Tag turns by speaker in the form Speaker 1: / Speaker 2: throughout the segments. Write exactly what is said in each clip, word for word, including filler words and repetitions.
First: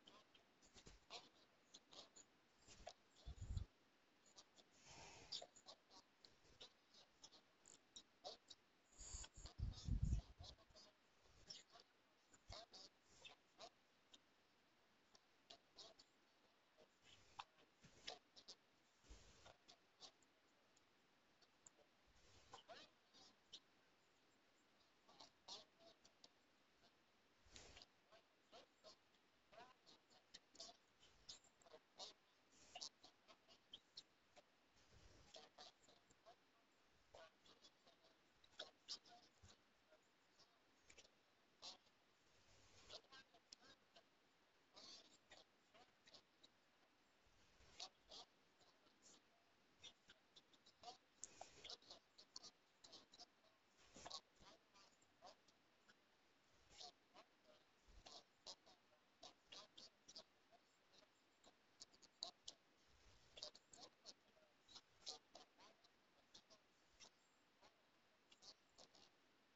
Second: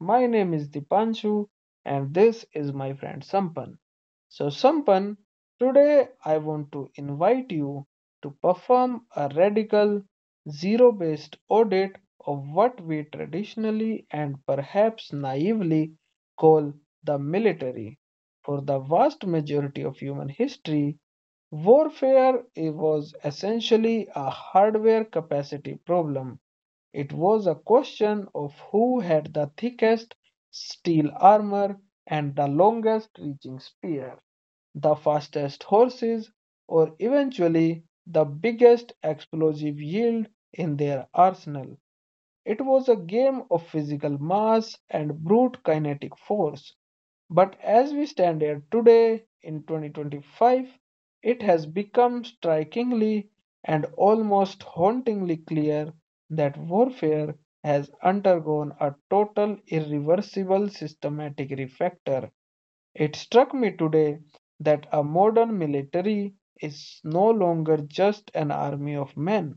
Speaker 1: My name is Dipanshu and this is my friend Sampan. So Sampan, today I want to invite you to perform a radical zero-based audit of what we traditionally and perhaps naively call the military. For the vast majority of human history, warfare it was essentially a hardware capacity problem. It was a question of who had the thickest steel armor and the longest reaching spear, the fastest horses, or eventually the biggest explosive yield in their arsenal. It was a game of physical mass and brute kinetic force. But as we stand here today in twenty twenty-five, it has become strikingly and almost hauntingly clear that warfare has undergone a total irreversible systematic refactor. It struck me today that a modern military is no longer just an army of men.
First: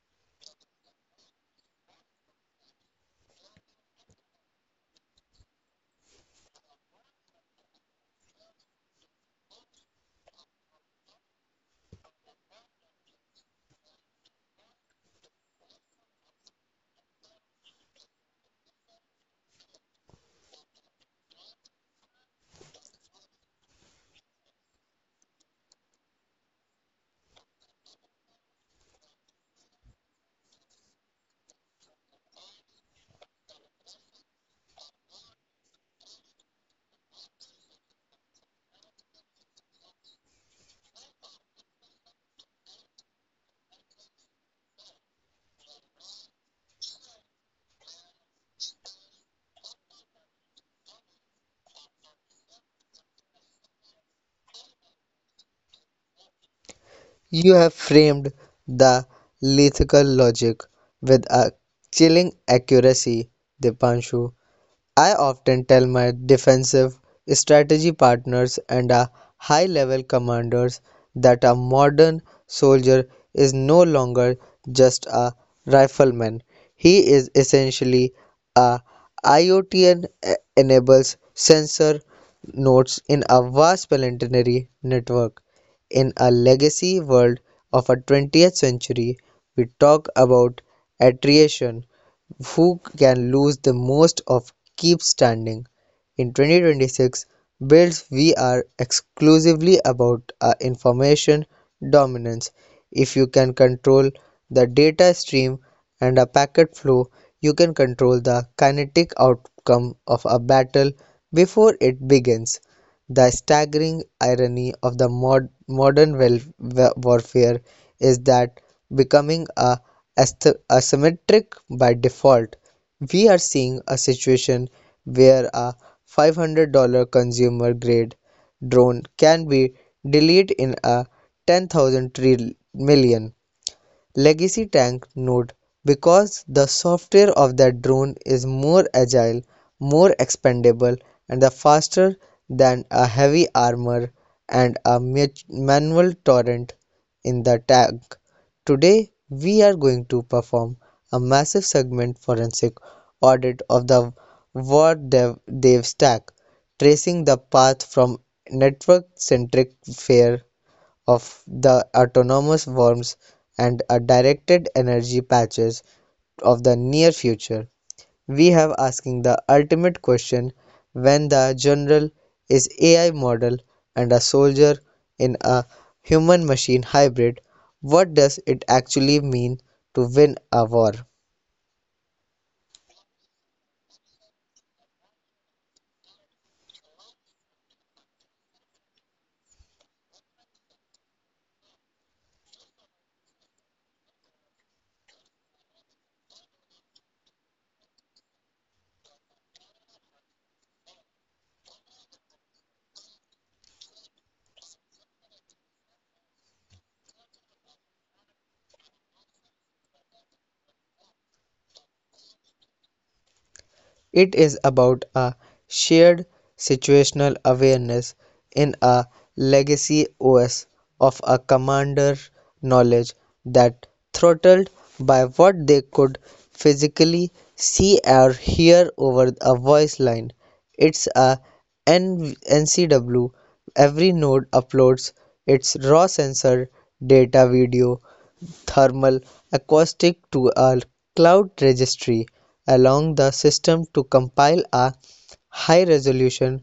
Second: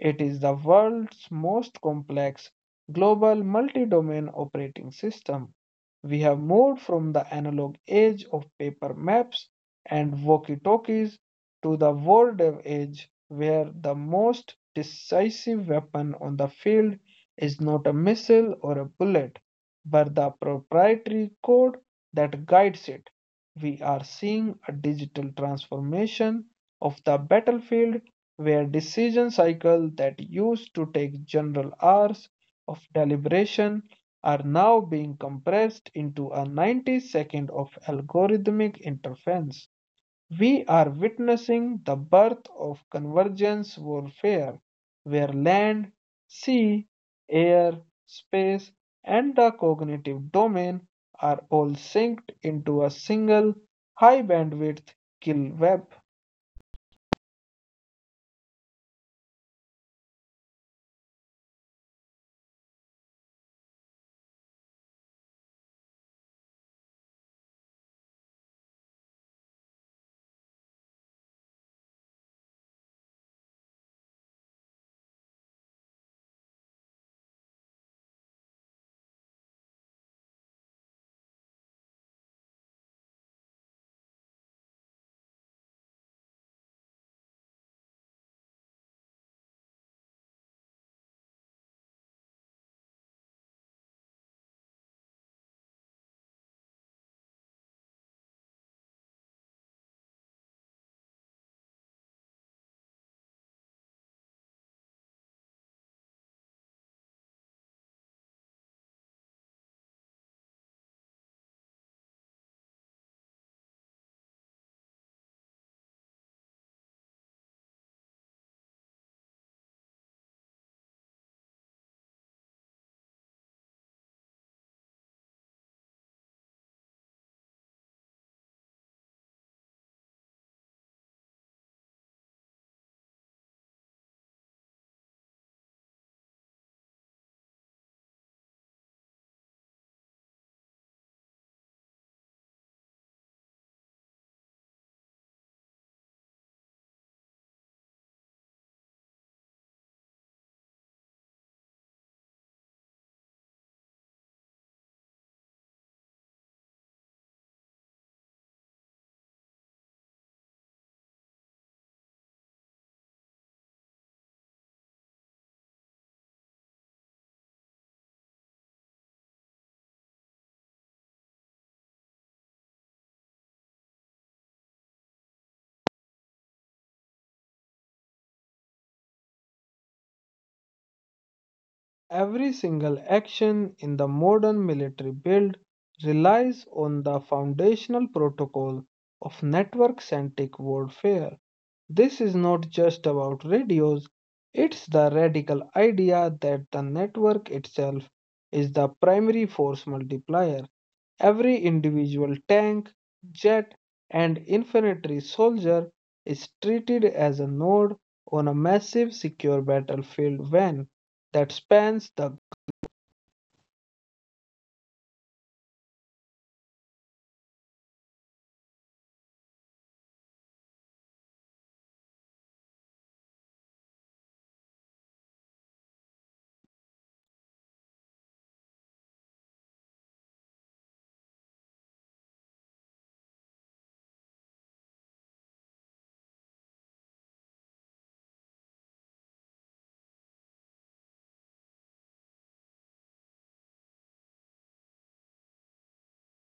Speaker 1: It is the world's most complex global multi-domain operating system. We have moved from the analog age of paper maps and walkie-talkies to the war dev age where the most decisive weapon on the field is not a missile or a bullet, but the proprietary code that guides it. We are seeing a digital transformation of the battlefield where decision cycles that used to take general hours of deliberation are now being compressed into a ninety second of algorithmic interference. We are witnessing the birth of convergence warfare, where land, sea, air, space, and the cognitive domain are all synced into a single high bandwidth kill web.
Speaker 2: You have framed the lyrical logic with a chilling accuracy, Dipanshu. I often tell my defensive strategy partners and uh, high level commanders that a modern soldier is no longer just a rifleman. He is essentially a IoT and enables sensor nodes in a vast planetary network. In a legacy world of a twentieth century, we talk about attrition who can lose the most of keep standing. In twenty twenty-six, builds we are exclusively about uh, information dominance. If you can control the data stream and a packet flow, you can control the kinetic outcome of a battle before it begins. The staggering irony of the mod- modern wel- wa- warfare is that becoming a asth- asymmetric by default, we are seeing a situation where a five hundred dollars consumer grade drone can be deleted in a ten thousand tri- million legacy tank node, because the software of that drone is more agile, more expendable, and faster than a heavy armor and a manual torrent in the tank. Today, we are going to perform a massive segment forensic audit of the war dev, dev stack, tracing the path from network centric fair of the autonomous worms and a directed energy patches of the near future. We have asking the ultimate question: when the general is A I model and a soldier in a human machine hybrid, what does it actually mean to win a war?
Speaker 1: Every single action in the modern military build relies on the foundational protocol of network centric warfare. This is not just about radios, it's the radical idea that the network itself is the primary force multiplier. Every individual tank, jet, and infantry soldier is treated as a node on a massive secure battlefield when that spans the,
Speaker 2: It is about a shared situational awareness in a legacy O S of a commander knowledge that throttled by what they could physically see or hear over a voice line. It's a N- NCW. Every node uploads its raw sensor data, video, thermal, acoustic, to a cloud registry, allowing the system to compile a high resolution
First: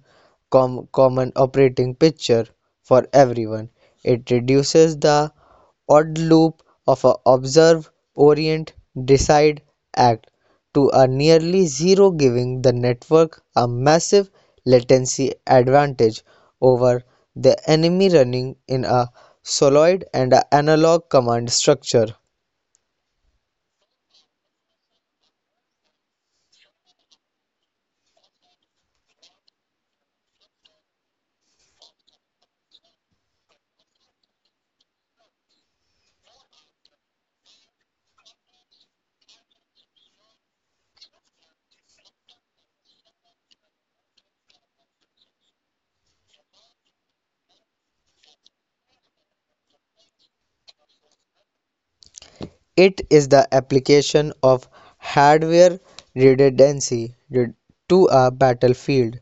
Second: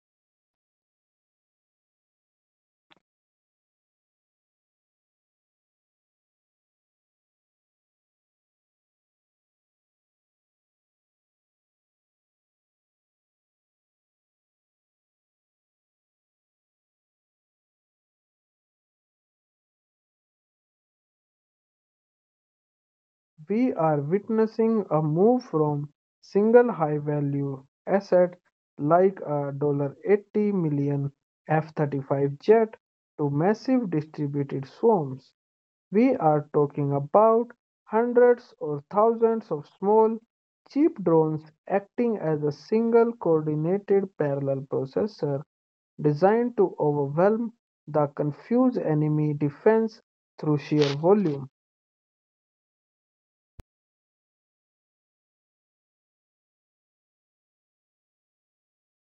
Speaker 2: com- common operating picture for everyone. It reduces the odd loop of a observe, orient, decide, act to a nearly zero, giving the network a massive latency advantage over the enemy running in a solid and analog command structure.
Speaker 1: we are witnessing a move from single high value asset like a eighty million dollars F thirty-five jet to massive distributed swarms. We are talking about hundreds or thousands of small, cheap drones acting as a single coordinated parallel processor designed to overwhelm the confused enemy defense through sheer volume.
Speaker 2: It is the application of hardware redundancy to a battlefield.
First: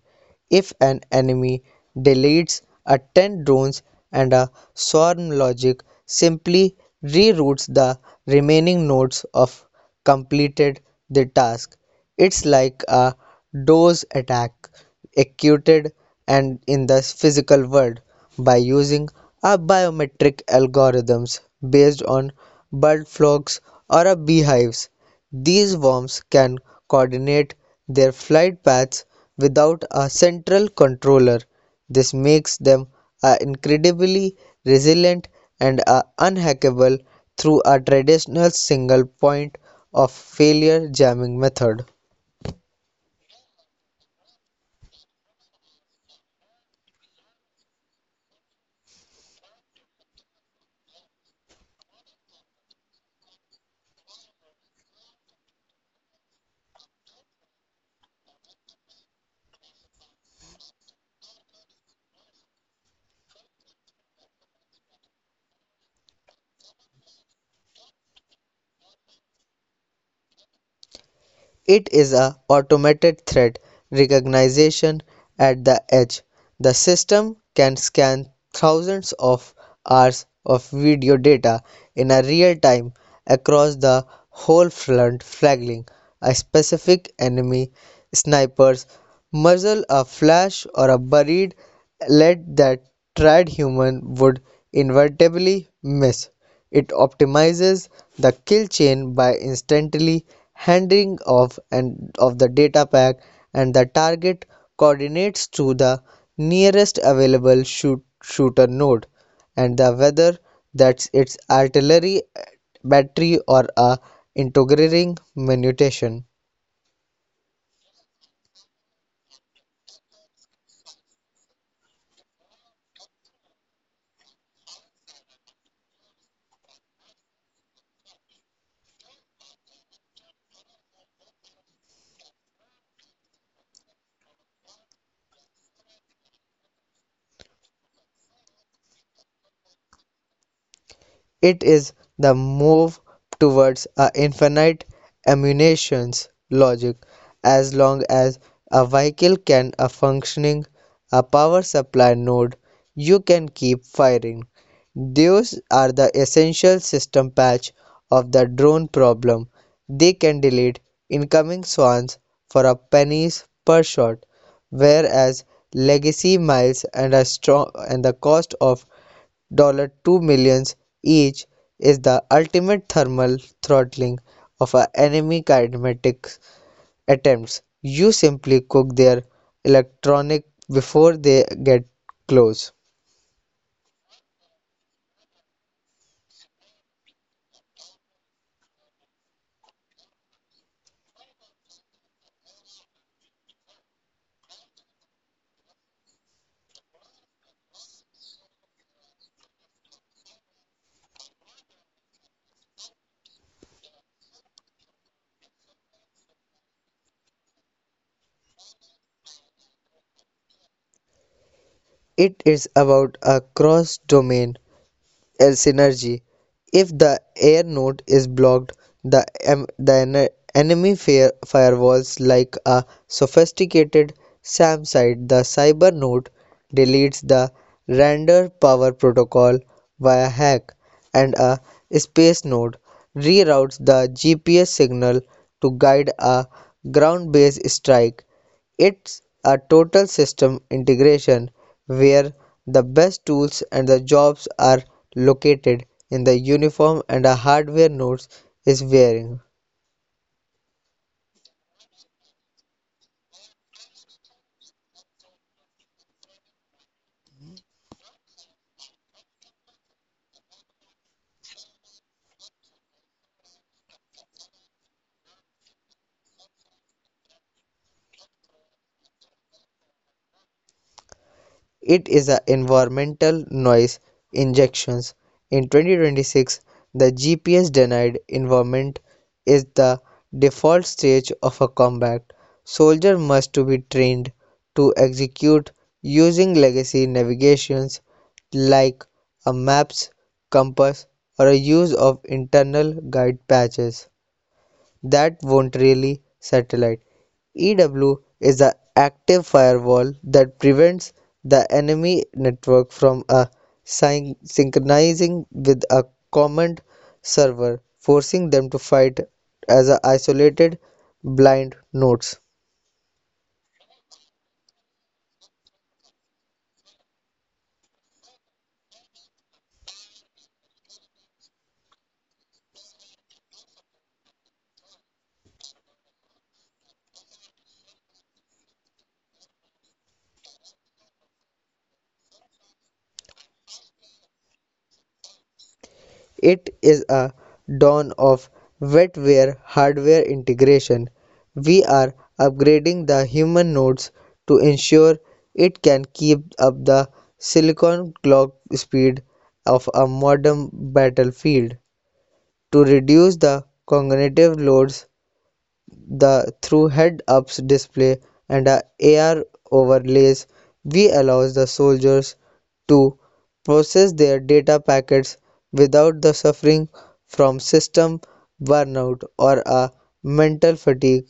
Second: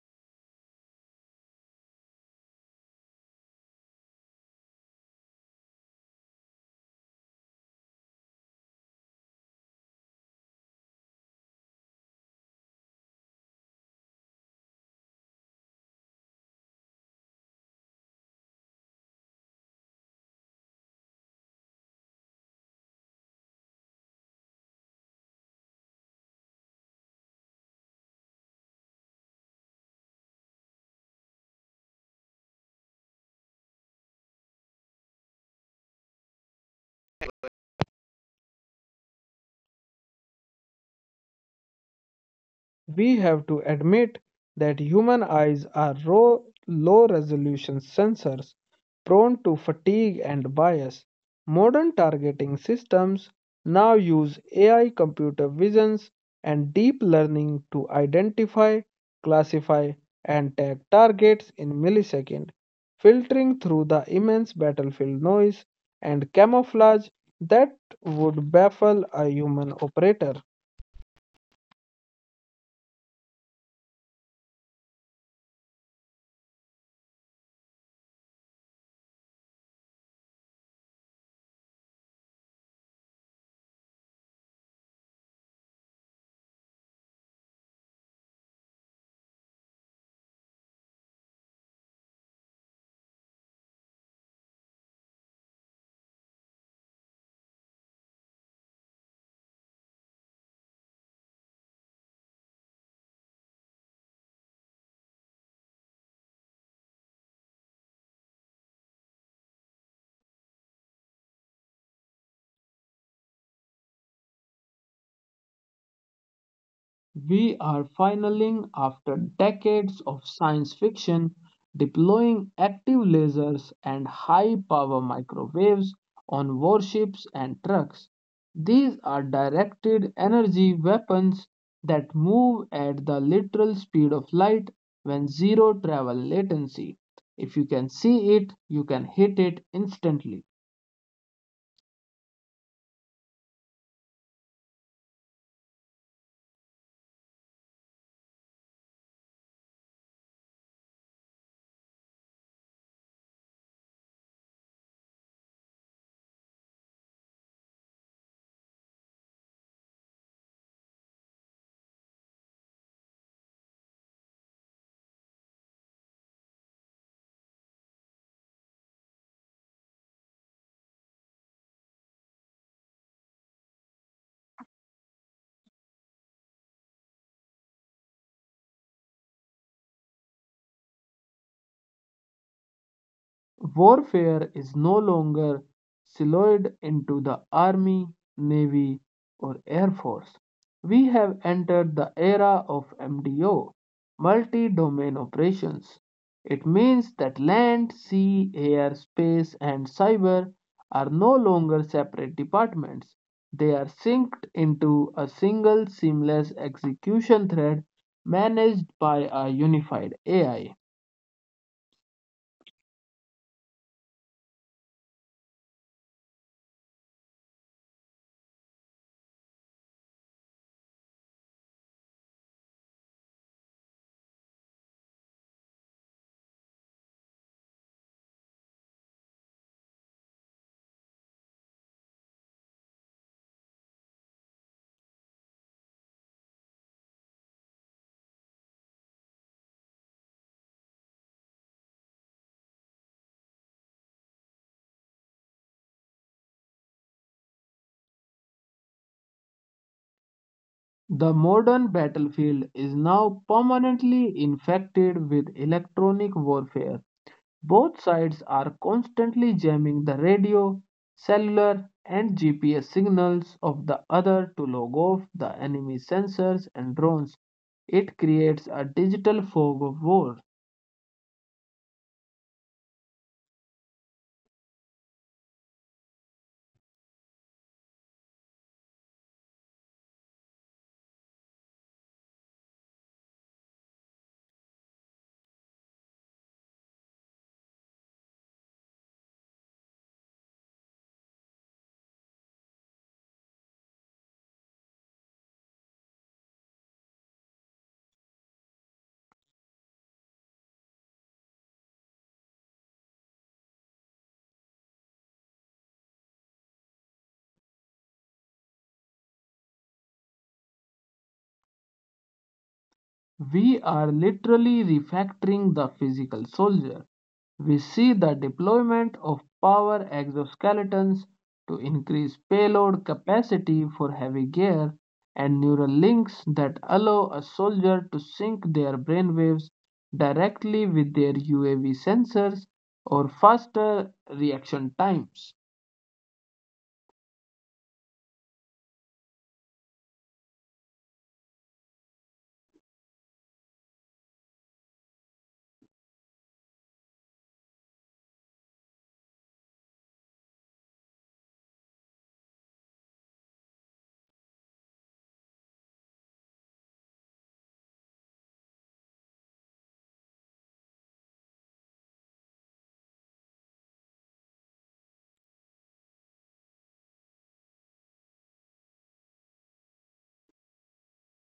Speaker 2: If an enemy deletes a ten drones and a swarm logic simply reroutes the remaining nodes of completed the task. It's like a dose attack executed and in the physical world by using a biometric algorithms based on bird flocks or a beehives. These worms can coordinate their flight paths without a central controller. This makes them uh, incredibly resilient and uh, unhackable through a traditional single point of failure jamming method.
Speaker 1: We have to admit that human eyes are raw, low resolution sensors prone to fatigue and bias. Modern targeting systems now use A I computer visions and deep learning to identify, classify, and tag targets in milliseconds, filtering through the immense battlefield noise and camouflage that would baffle a human operator.
Speaker 2: It is a automated threat recognition at the edge. The system can scan thousands of hours of video data in a real time across the whole front, flagging a specific enemy sniper's muzzle a flash or a buried lead that tried human would inevitably miss. It optimizes the kill chain by instantly handing off and of the data pack and the target coordinates to the nearest available shoot, shooter node, and the whether that's its artillery battery or a integrating mutation.
Speaker 1: We are finally, after decades of science fiction, deploying active lasers and high power microwaves on warships and trucks. These are directed energy weapons that move at the literal speed of light when zero travel latency. If you can see it, you can hit it instantly.
Speaker 2: It is the move towards a infinite ammunitions logic. As long as a vehicle can a functioning a power supply node, you can keep firing. Those are the essential system patch of the drone problem. They can delete incoming swans for a pennies per shot, whereas legacy miles and a strong and the cost of $2 million dollars each is the ultimate thermal throttling of an enemy kinetic attempts. You simply cook their electronic before they get close.
Speaker 1: Warfare is no longer siloed into the Army, Navy, or Air Force. We have entered the era of M D O, multi domain operations. It means that land, sea, air, space, and cyber are no longer separate departments. They are synced into a single seamless execution thread managed by a unified A I.
Speaker 2: It is about a cross domain air synergy. If the air node is blocked, the, em- the ene- enemy fire- firewalls like a sophisticated SAM site. The cyber node deletes the render power protocol via hack, and a space node reroutes the G P S signal to guide a ground based strike. It's a total system integration where the best tools and the jobs are located in the uniform and the hardware nodes is wearing.
Speaker 1: The modern battlefield is now permanently infected with electronic warfare. Both sides are constantly jamming the radio, cellular, and G P S signals of the other to log off the enemy sensors and drones. It creates a digital fog of war.
Speaker 2: It is an environmental noise injections. In twenty twenty-six, the G P S denied environment is the default stage of a combat. Soldier must to be trained to execute using legacy navigations like a maps, compass, or a use of internal guide patches that won't really satellite. E W is an active firewall that prevents the enemy network from uh, syn- synchronizing with a common server, forcing them to fight as a isolated blind nodes.
Speaker 1: We are literally refactoring the physical soldier. We see the deployment of power exoskeletons to increase payload capacity for heavy gear and neural links that allow a soldier to sync their brainwaves directly with their U A V sensors or faster reaction times.
Speaker 2: It is a dawn of wetware hardware integration. We are upgrading the human nodes to ensure it can keep up the silicon clock speed of a modern battlefield. To reduce the cognitive loads the through head-ups display and a AR overlays, we allows the soldiers to process their data packets without the suffering from system burnout or a mental fatigue.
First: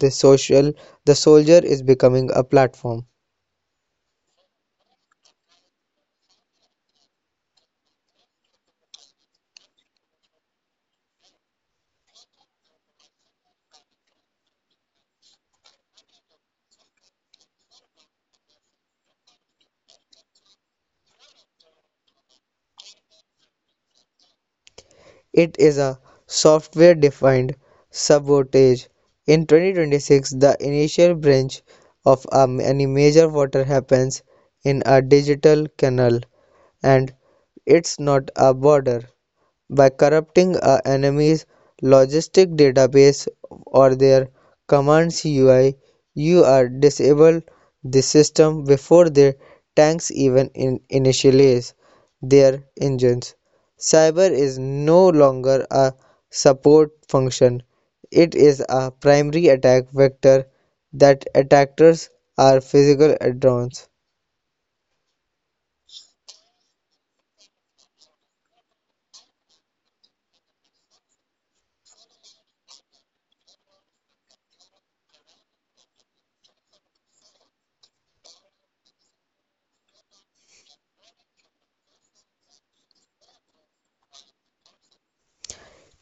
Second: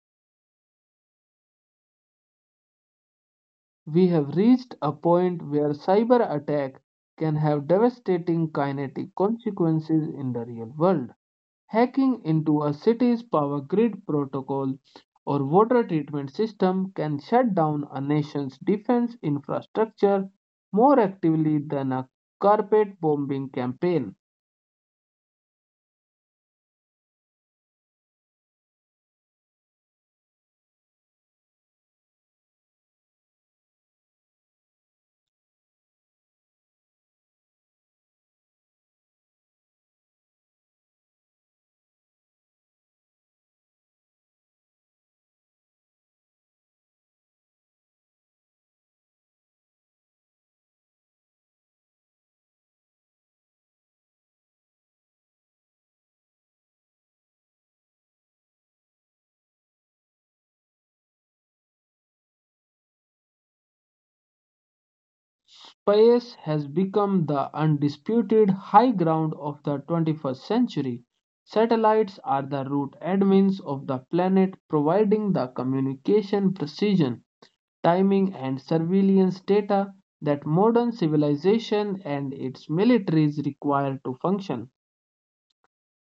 Speaker 2: The social the soldier is becoming a platform.
Speaker 1: We have reached a point where cyber attack can have devastating kinetic consequences in the real world. Hacking into a city's power grid protocol or water treatment system can shut down a nation's defense infrastructure more actively than a carpet bombing campaign.
Speaker 2: It is a software defined sabotage. In twenty twenty-six, the initial breach of a, any major water happens in a digital canal, and it's not a border. By corrupting an enemy's logistic database or their command's U I, you are disable the system before their tanks even in- initialize their engines. Cyber is no longer a support function. It is a primary attack vector that attackers are physical add-ons.
Speaker 1: Space has become the undisputed high ground of the twenty-first century. Satellites are the root admins of the planet, providing the communication precision timing, and surveillance data that modern civilization and its militaries require to function.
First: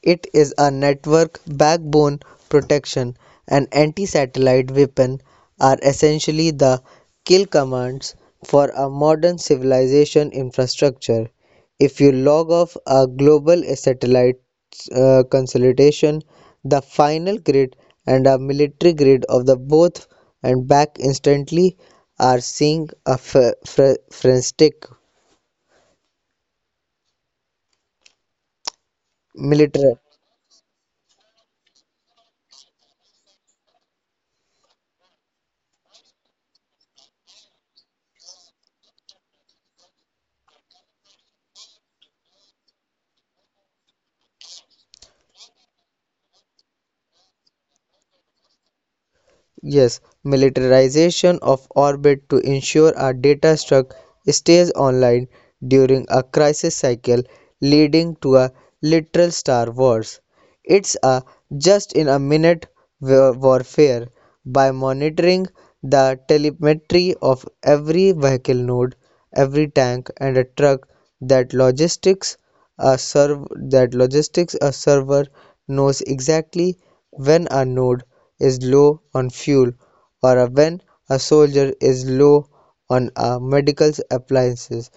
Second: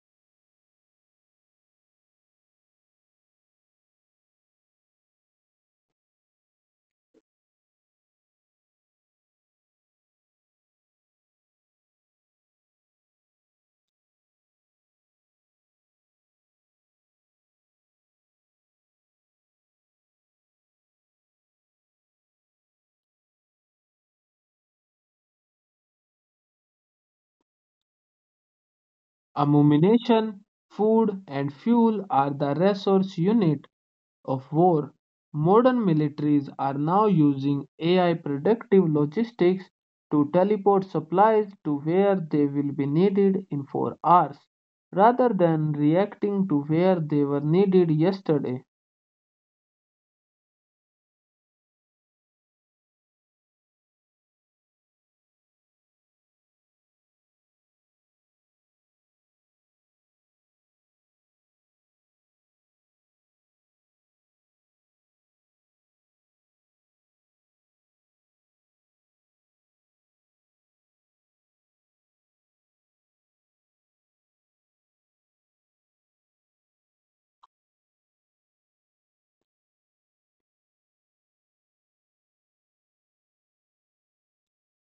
Speaker 2: It is a network backbone protection, and anti-satellite weapon are essentially the kill commands for a modern civilization infrastructure. If you log off a global satellite uh, consolidation, the final grid and a military grid of the both and back instantly are seeing a fr- fr- frantic military.
Speaker 1: Ammunition, food, and fuel are the resource unit of war. Modern militaries are now using A I predictive logistics to teleport supplies to where they will be needed in four hours rather than reacting to where they were needed yesterday.
Speaker 2: Yes, militarization of orbit to ensure our data struct stays online during a crisis cycle, leading to a literal Star Wars. It's a just in a minute wa- warfare. By monitoring the telemetry of every vehicle node, every tank and a truck, that logistics a serv that logistics a server knows exactly when a node is low on fuel or when a soldier is low on uh, medical appliances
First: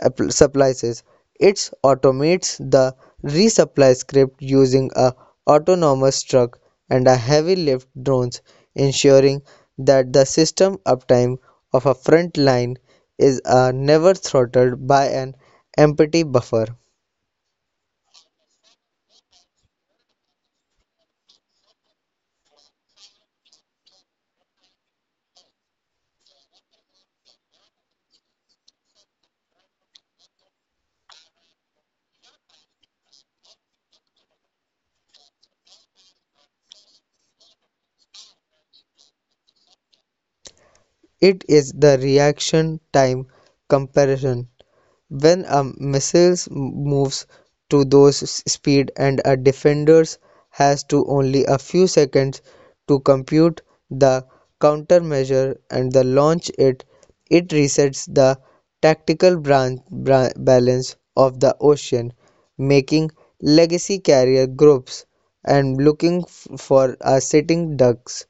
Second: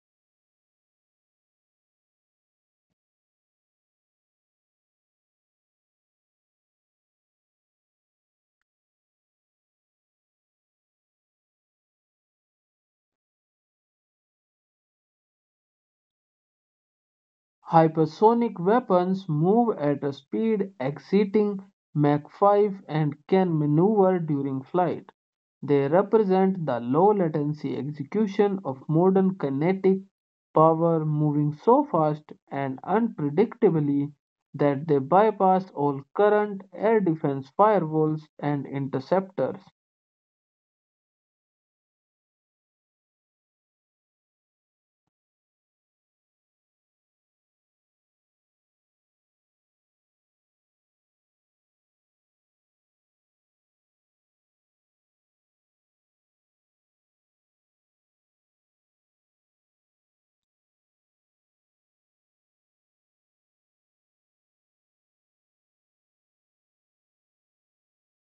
Speaker 2: app- supplies. It automates the resupply script using a autonomous truck and a heavy lift drones, ensuring that the system uptime of a front line is uh, never throttled by an empty buffer.
Speaker 1: Hypersonic weapons move at a speed exceeding Mach five and can maneuver during flight. They represent the low-latency execution of modern kinetic power moving so fast and unpredictably that they bypass all current air defense firewalls and interceptors.
Speaker 2: It is the reaction time comparison. When a missile moves to those speed and a defenders has to only a few seconds to compute the countermeasure and the launch it, it resets the tactical branch bra- balance of the ocean, making legacy carrier groups and looking f- for a sitting ducks,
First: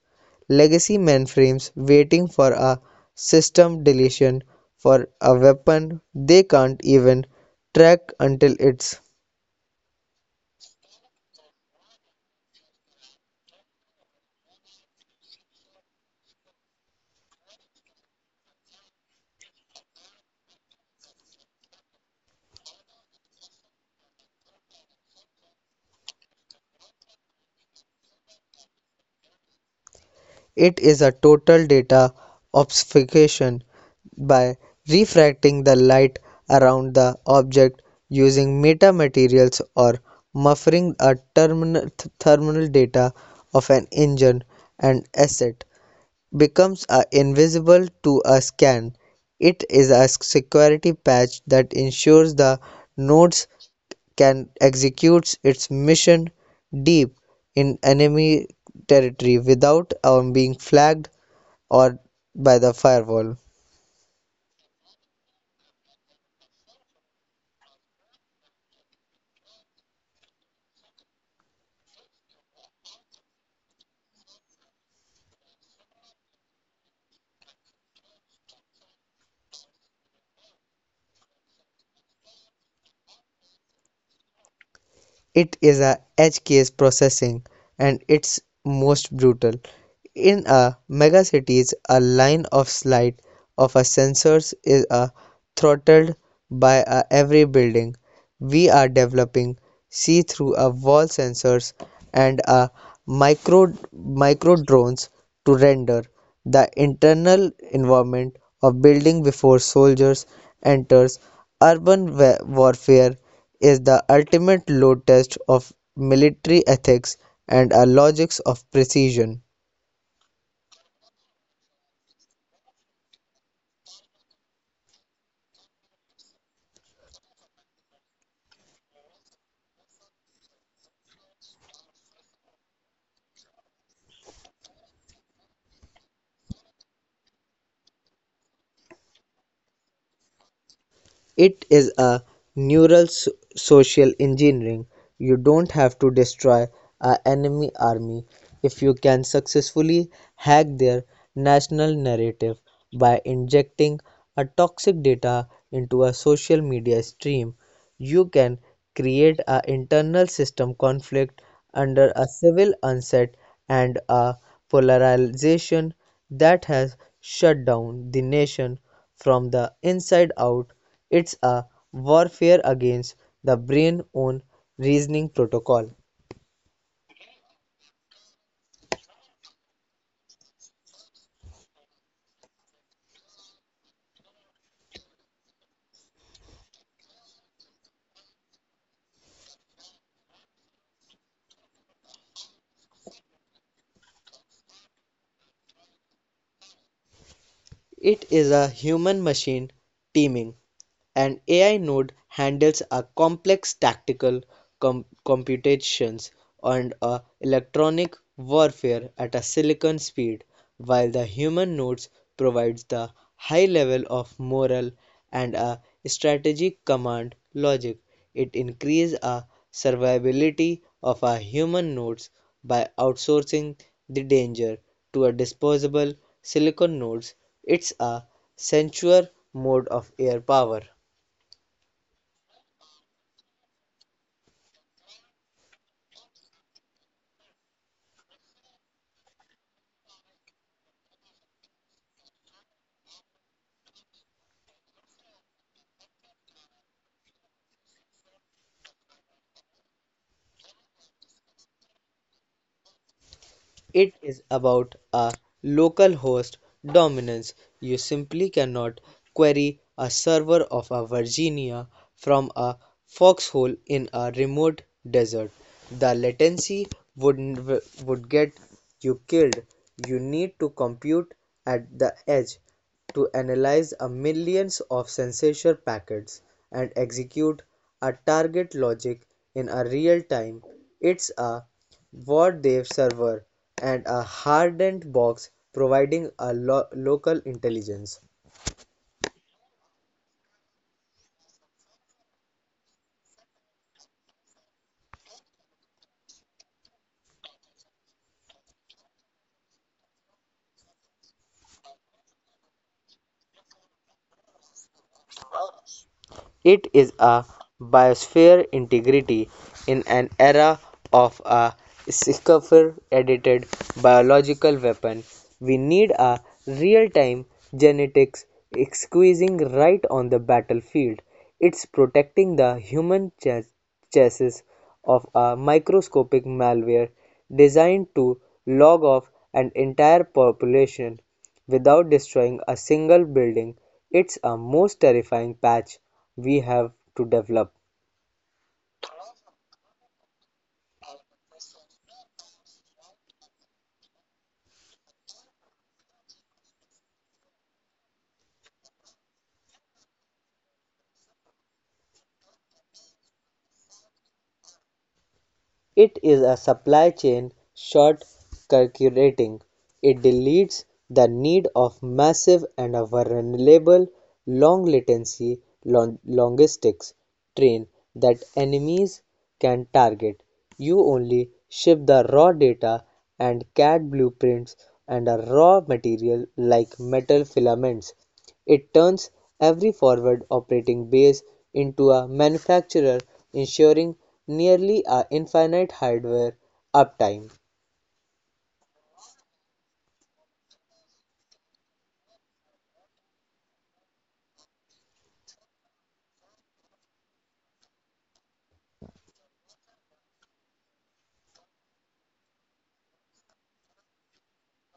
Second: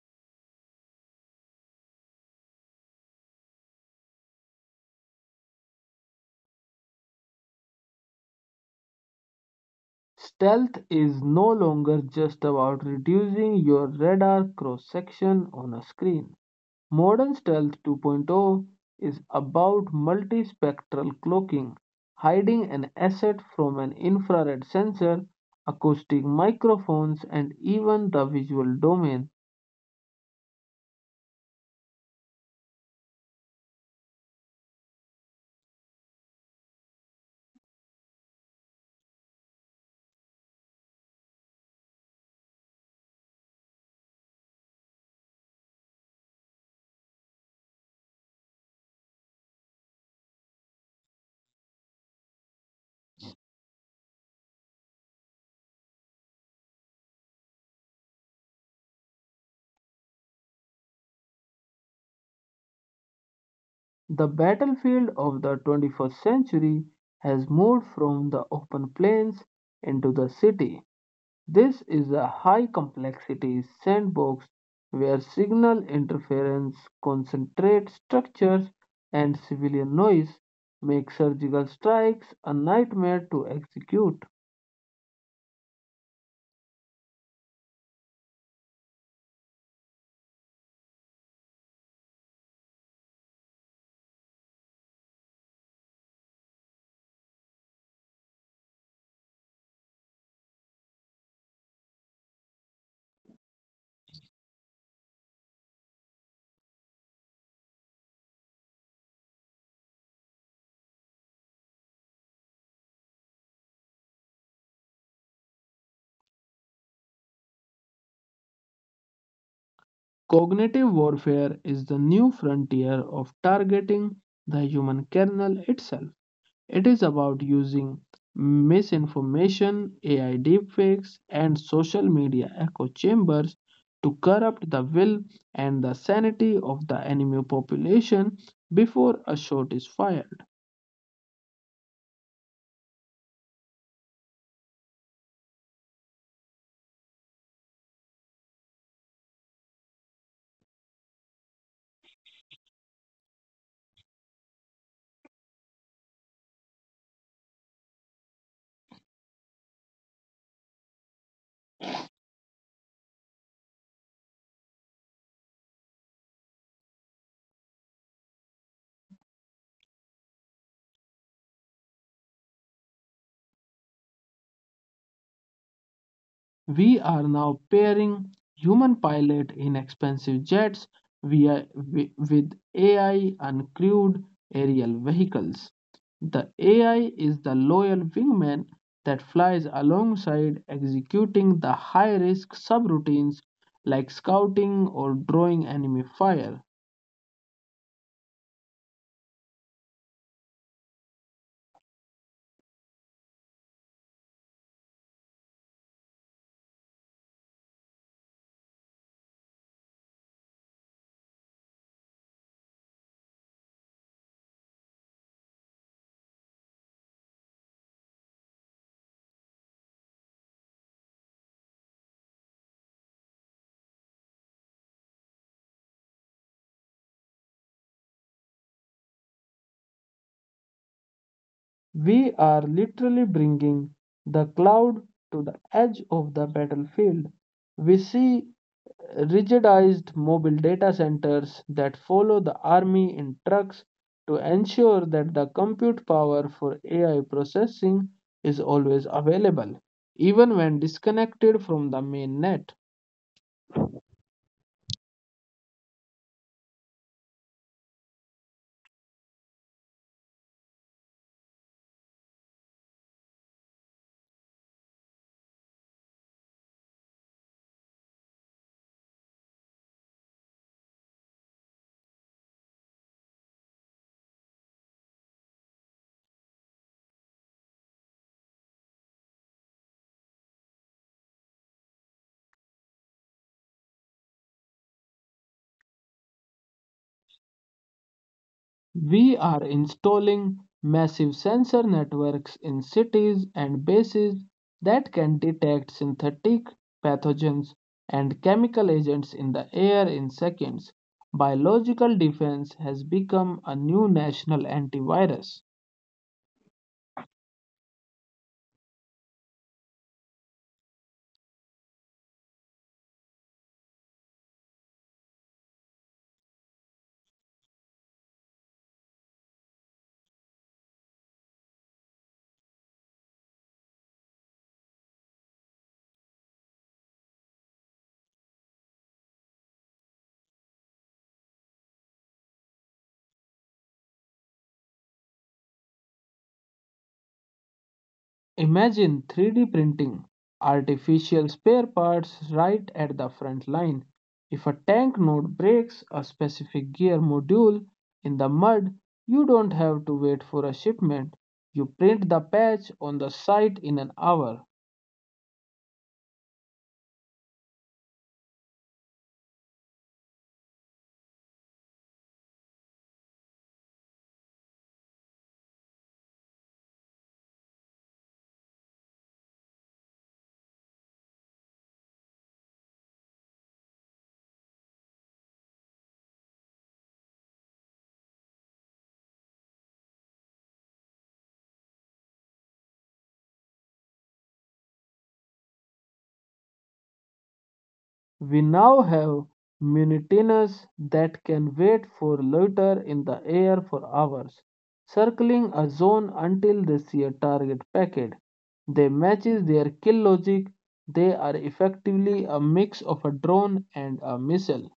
Speaker 2: legacy mainframes waiting for a system deletion for a weapon they can't even track until it's.
Speaker 1: Stealth is no longer just about reducing your radar cross section on a screen. Modern Stealth 2.0 is about multispectral cloaking, hiding an asset from an infrared sensor, acoustic microphones, and even the visual domain.
Speaker 2: It is a total data obfuscation. By refracting the light around the object using metamaterials or muffling a terminal, thermal data of an engine and asset, becomes uh, invisible to a scan. It is a security patch that ensures the nodes can execute its mission deep in enemy territory without um, being flagged or by the firewall.
Speaker 1: The battlefield of the twenty-first century has moved from the open plains into the city. This is a high complexity sandbox where signal interference, concentrate structures, and civilian noise make surgical strikes a nightmare to execute.
Speaker 2: It is a edge case processing and its most brutal. In a megacities, a line of sight of a sensors is a throttled by a every building. We are developing see-through a wall sensors and a micro micro drones to render the internal environment of building before soldiers enters. Urban warfare is the ultimate load test of military ethics and a logics of precision.
Speaker 1: Cognitive warfare is the new frontier of targeting the human kernel itself. It is about using misinformation, A I deepfakes, and social media echo chambers to corrupt the will and the sanity of the enemy population before a shot is fired.
Speaker 2: It is a neural so- social engineering. You don't have to destroy a enemy army if you can successfully hack their national narrative. By injecting a toxic data into a social media stream, you can create a internal system conflict under a civil onset and a polarization that has shut down the nation from the inside out. It's a warfare against the brain own reasoning protocol.
Speaker 1: We are now pairing human pilot in expensive jets via, with A I uncrewed aerial vehicles. The A I is the loyal wingman that flies alongside executing the high risk subroutines like scouting or drawing enemy fire.
Speaker 2: It is a human machine teaming. An Ai node handles a complex tactical com- computations and a electronic warfare at a silicon speed, while the human nodes provides the high level of moral and a strategic command logic. It increases a survivability of a human nodes by outsourcing the danger to a disposable silicon nodes. It's a sensual mode of air power.
Speaker 1: We are literally bringing the cloud to the edge of the battlefield. We see rigidized mobile data centers that follow the army in trucks to ensure that the compute power for A I processing is always available, even when disconnected from the main net.
Speaker 2: It is about a local host dominance. You simply cannot query a server of a Virginia from a foxhole in a remote desert. The latency would would get you killed. You need to compute at the edge to analyze a millions of sensor packets and execute a target logic in a real time. It's a what server and a hardened box providing a lo- local intelligence.
Speaker 1: We are installing massive sensor networks in cities and bases that can detect synthetic pathogens and chemical agents in the air in seconds. Biological defense has become a new national antivirus.
Speaker 2: It is a biosphere integrity in an era of a scaffold edited biological weapon. We need a real time genetics squeezing right on the battlefield. It's protecting the human chas- chassis of a microscopic malware designed to log off an entire population without destroying a single building. It's a most terrifying patch we have to develop.
Speaker 1: Imagine three D printing artificial spare parts right at the front line. If a tank node breaks a specific gear module in the mud, you don't have to wait for a shipment. You print the patch on the site in an hour.
Speaker 2: It is a supply chain short circuiting. It deletes the need of massive and a vulnerable long-latency long latency lon- logistics train that enemies can target. You only ship the raw data and CAD blueprints and a raw material like metal filaments. It turns every forward operating base into a manufacturer, ensuring nearly a infinite hardware uptime.
Speaker 1: We now have mutineers that can wait for loiter in the air for hours, circling a zone until they see a target packet. They matches their kill logic. They are effectively a mix of a drone and a missile.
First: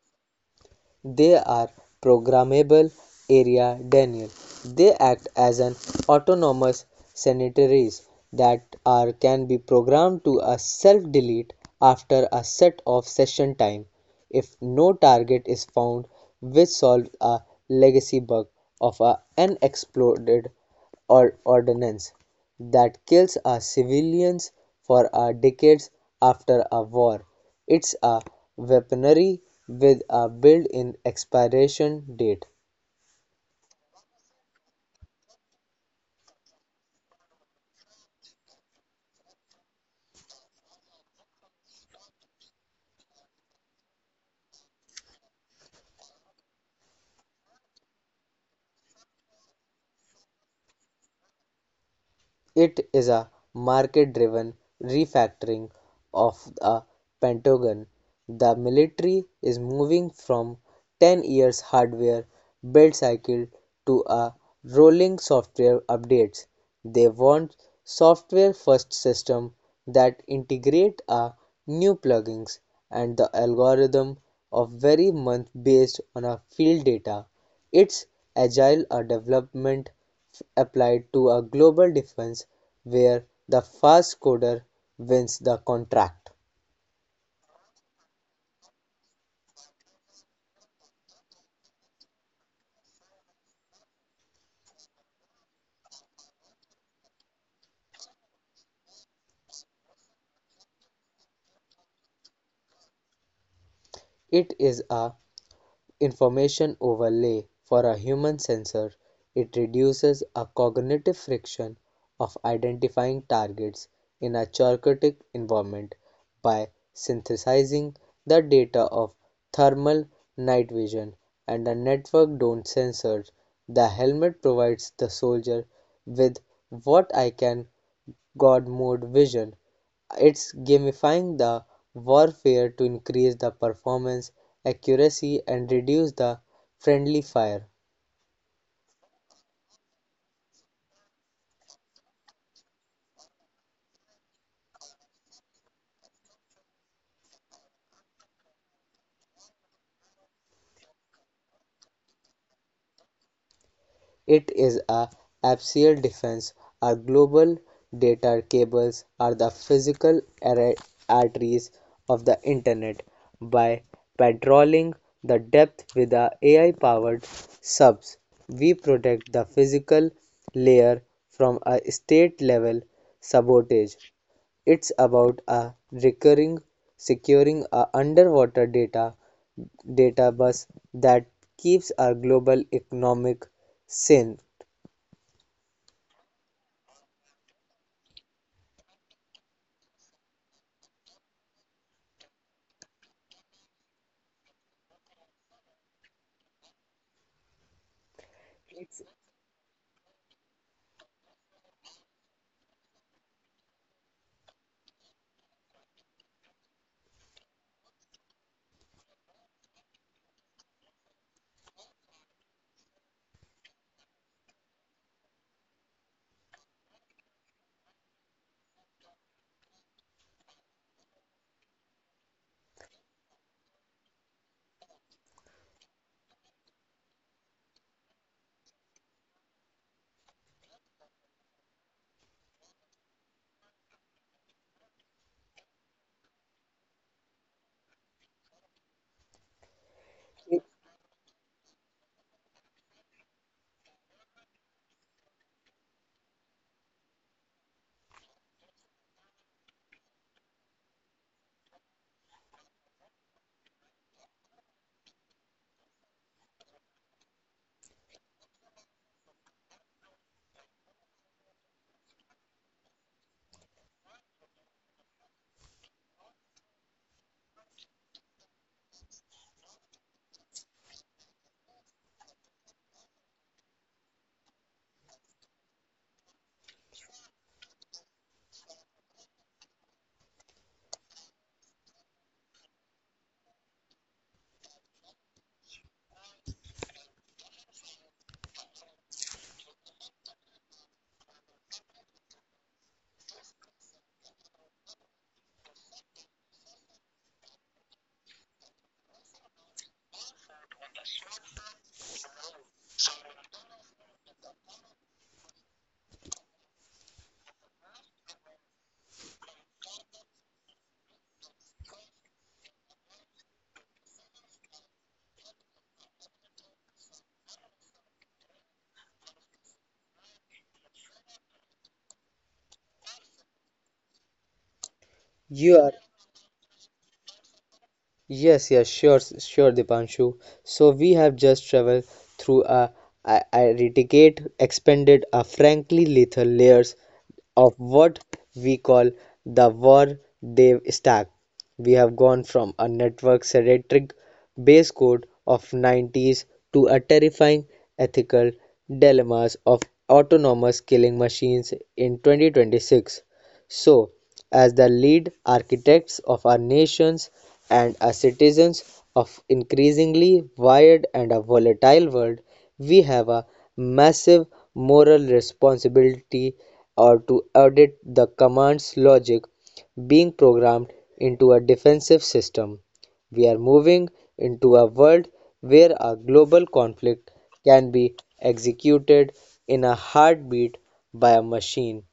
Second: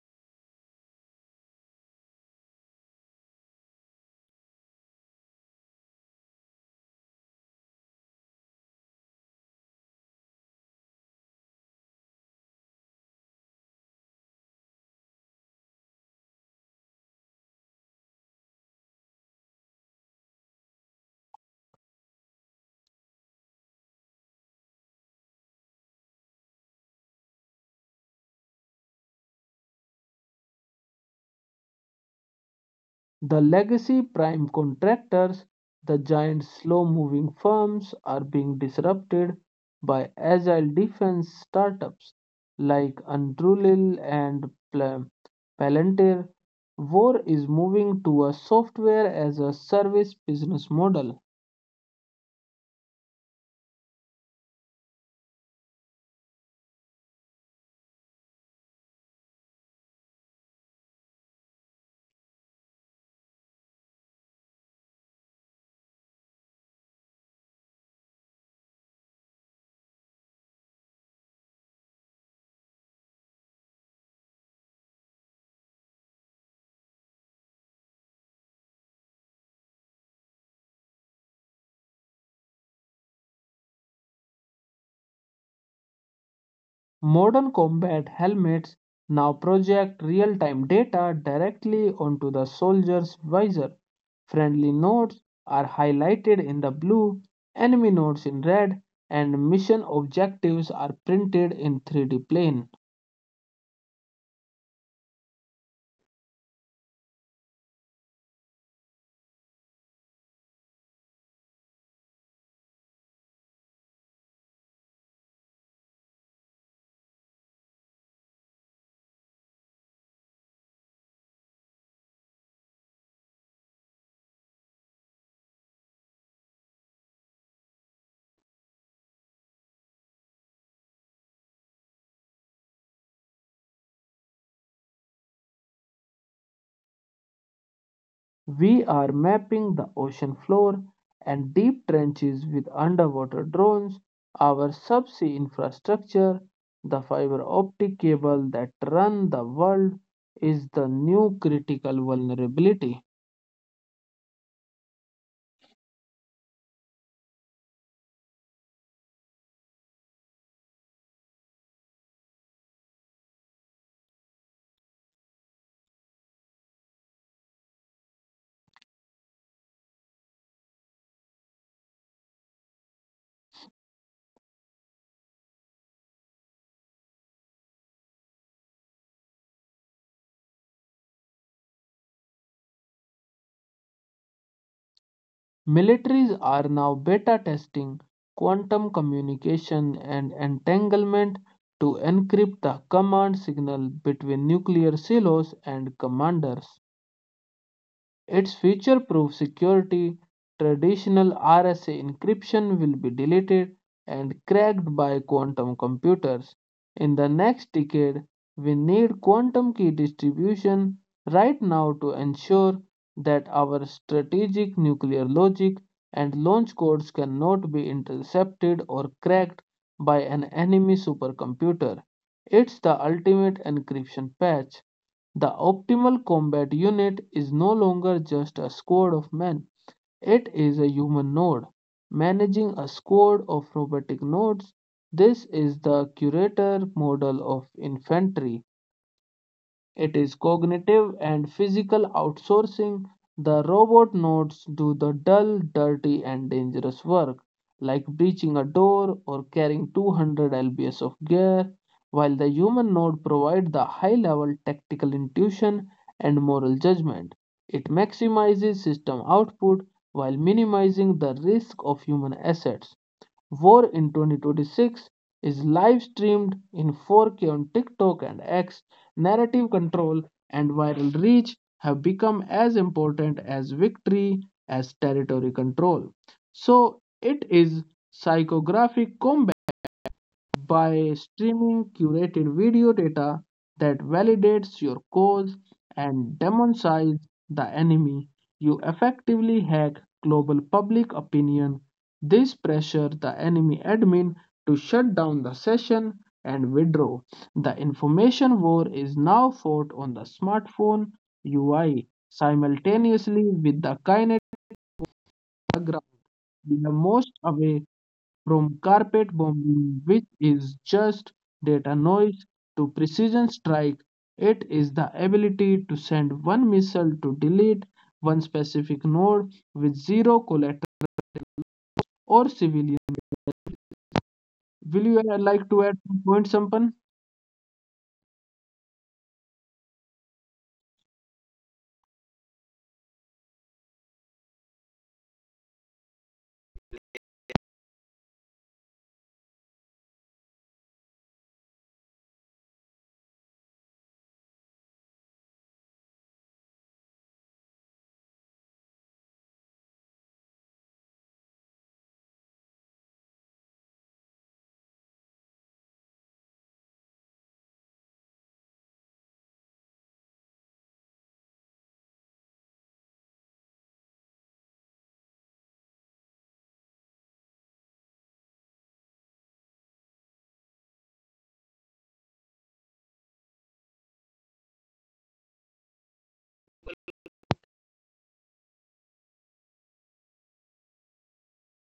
Speaker 2: They are programmable area denial. They act as an autonomous sanitaries that are can be programmed to a self-delete after a set of session time if no target is found, which solves a legacy bug of a unexploded or- ordinance that kills our civilians for our decades after a war. It's a weaponry with a built in expiration date.
Speaker 1: The legacy prime contractors, the giant slow-moving firms, are being disrupted by agile defense startups like Anduril and Pla- Palantir. War is moving to a software as a service business model.
Speaker 2: It is a market-driven refactoring of the Pentagon. The military is moving from ten years hardware build cycle to a rolling software updates. They want software-first system that integrate a new plugins and the algorithm of very month based on a field data. It's agile a development applied to a global defense where the fast coder wins the contract.
Speaker 1: Modern combat helmets now project real-time data directly onto the soldier's visor. Friendly nodes are highlighted in the blue, enemy nodes in red, and mission objectives are printed in three D plane.
Speaker 2: It is a information overlay for a human sensor. It reduces a cognitive friction of identifying targets in a chaotic environment by synthesizing the data of thermal, night vision, and a network drone sensors. The helmet provides the soldier with what I can God mode vision. It's gamifying the warfare to increase the performance, accuracy, and reduce the friendly fire.
Speaker 1: We are mapping the ocean floor and deep trenches with underwater drones, our subsea infrastructure, the fiber optic cable that run the world is the new critical vulnerability.
Speaker 2: It is a axial defense. Our global data cables are the physical arteries of the internet. By patrolling the depth with the A I powered subs, we protect the physical layer from a state level sabotage. It's about a recurring securing a underwater data data bus that keeps our global economic sane.
Speaker 1: Militaries are now beta testing quantum communication and entanglement to encrypt the command signal between nuclear silos and commanders. Its future proof security, traditional R S A encryption will be deleted and cracked by quantum computers. In the next decade, we need quantum key distribution right now to ensure that our strategic nuclear logic and launch codes cannot be intercepted or cracked by an enemy supercomputer. It's the ultimate encryption patch. The optimal combat unit is no longer just a squad of men, it is a human node. Managing a squad of robotic nodes, this is the curator model of infantry. It is cognitive and physical outsourcing. The robot nodes do the dull, dirty, and dangerous work, like breaching a door or carrying two hundred pounds of gear, while the human node provides the high-level tactical intuition and moral judgment. It maximizes system output while minimizing the risk of human assets. War in twenty twenty-six is live streamed in four K on TikTok and X. Narrative control and viral reach have become as important as victory as territory control. So it is psychographic combat by streaming curated video data that validates your cause and demonizes the enemy. You effectively hack global public opinion. This pressure the enemy admin to shut down the session and withdraw. The information war is now fought on the smartphone U I simultaneously with the kinetic ground. We are most aware from carpet bombing, which is just data noise, to precision strike, it is the ability to send one missile to delete one specific node with zero collateral or civilian. Will you uh,
Speaker 2: You are
Speaker 1: like to add some point, Sampan?
Speaker 2: Yes, yes, sure, s- sure, Dipanshu. So we have just traveled through a, a, a reticate, expanded, a frankly lethal layers of what we call the war dev stack. We have gone from a network centric base code of nineties to a terrifying ethical dilemmas of autonomous killing machines in twenty twenty-six. So, as the lead architects of our nations and as citizens of increasingly wired and a volatile world, we have a massive moral responsibility or to audit the command's logic being programmed into a defensive system. We are moving into a world where a global conflict can be executed in a heartbeat by a machine.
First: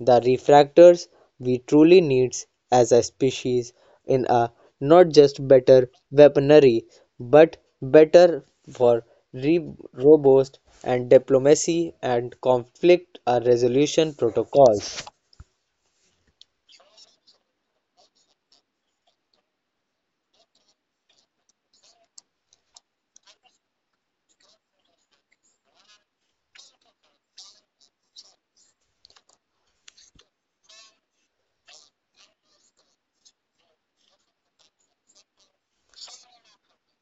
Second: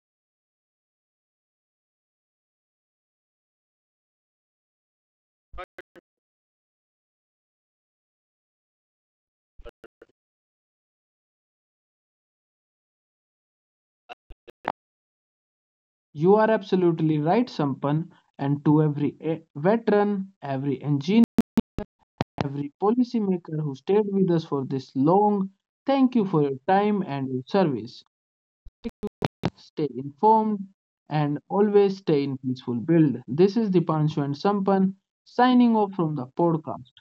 Speaker 2: The refractors we truly need as a species in a not just better weaponry but better for re- robust and diplomacy and conflict uh, resolution protocols.
Speaker 1: You are absolutely right, Sampan. And to every eh, veteran, every engineer, every policymaker who stayed with us for this long, thank you for your time and your service. Stay informed, and always stay in peaceful build. This is Dipanshu and Sampan signing off from the podcast.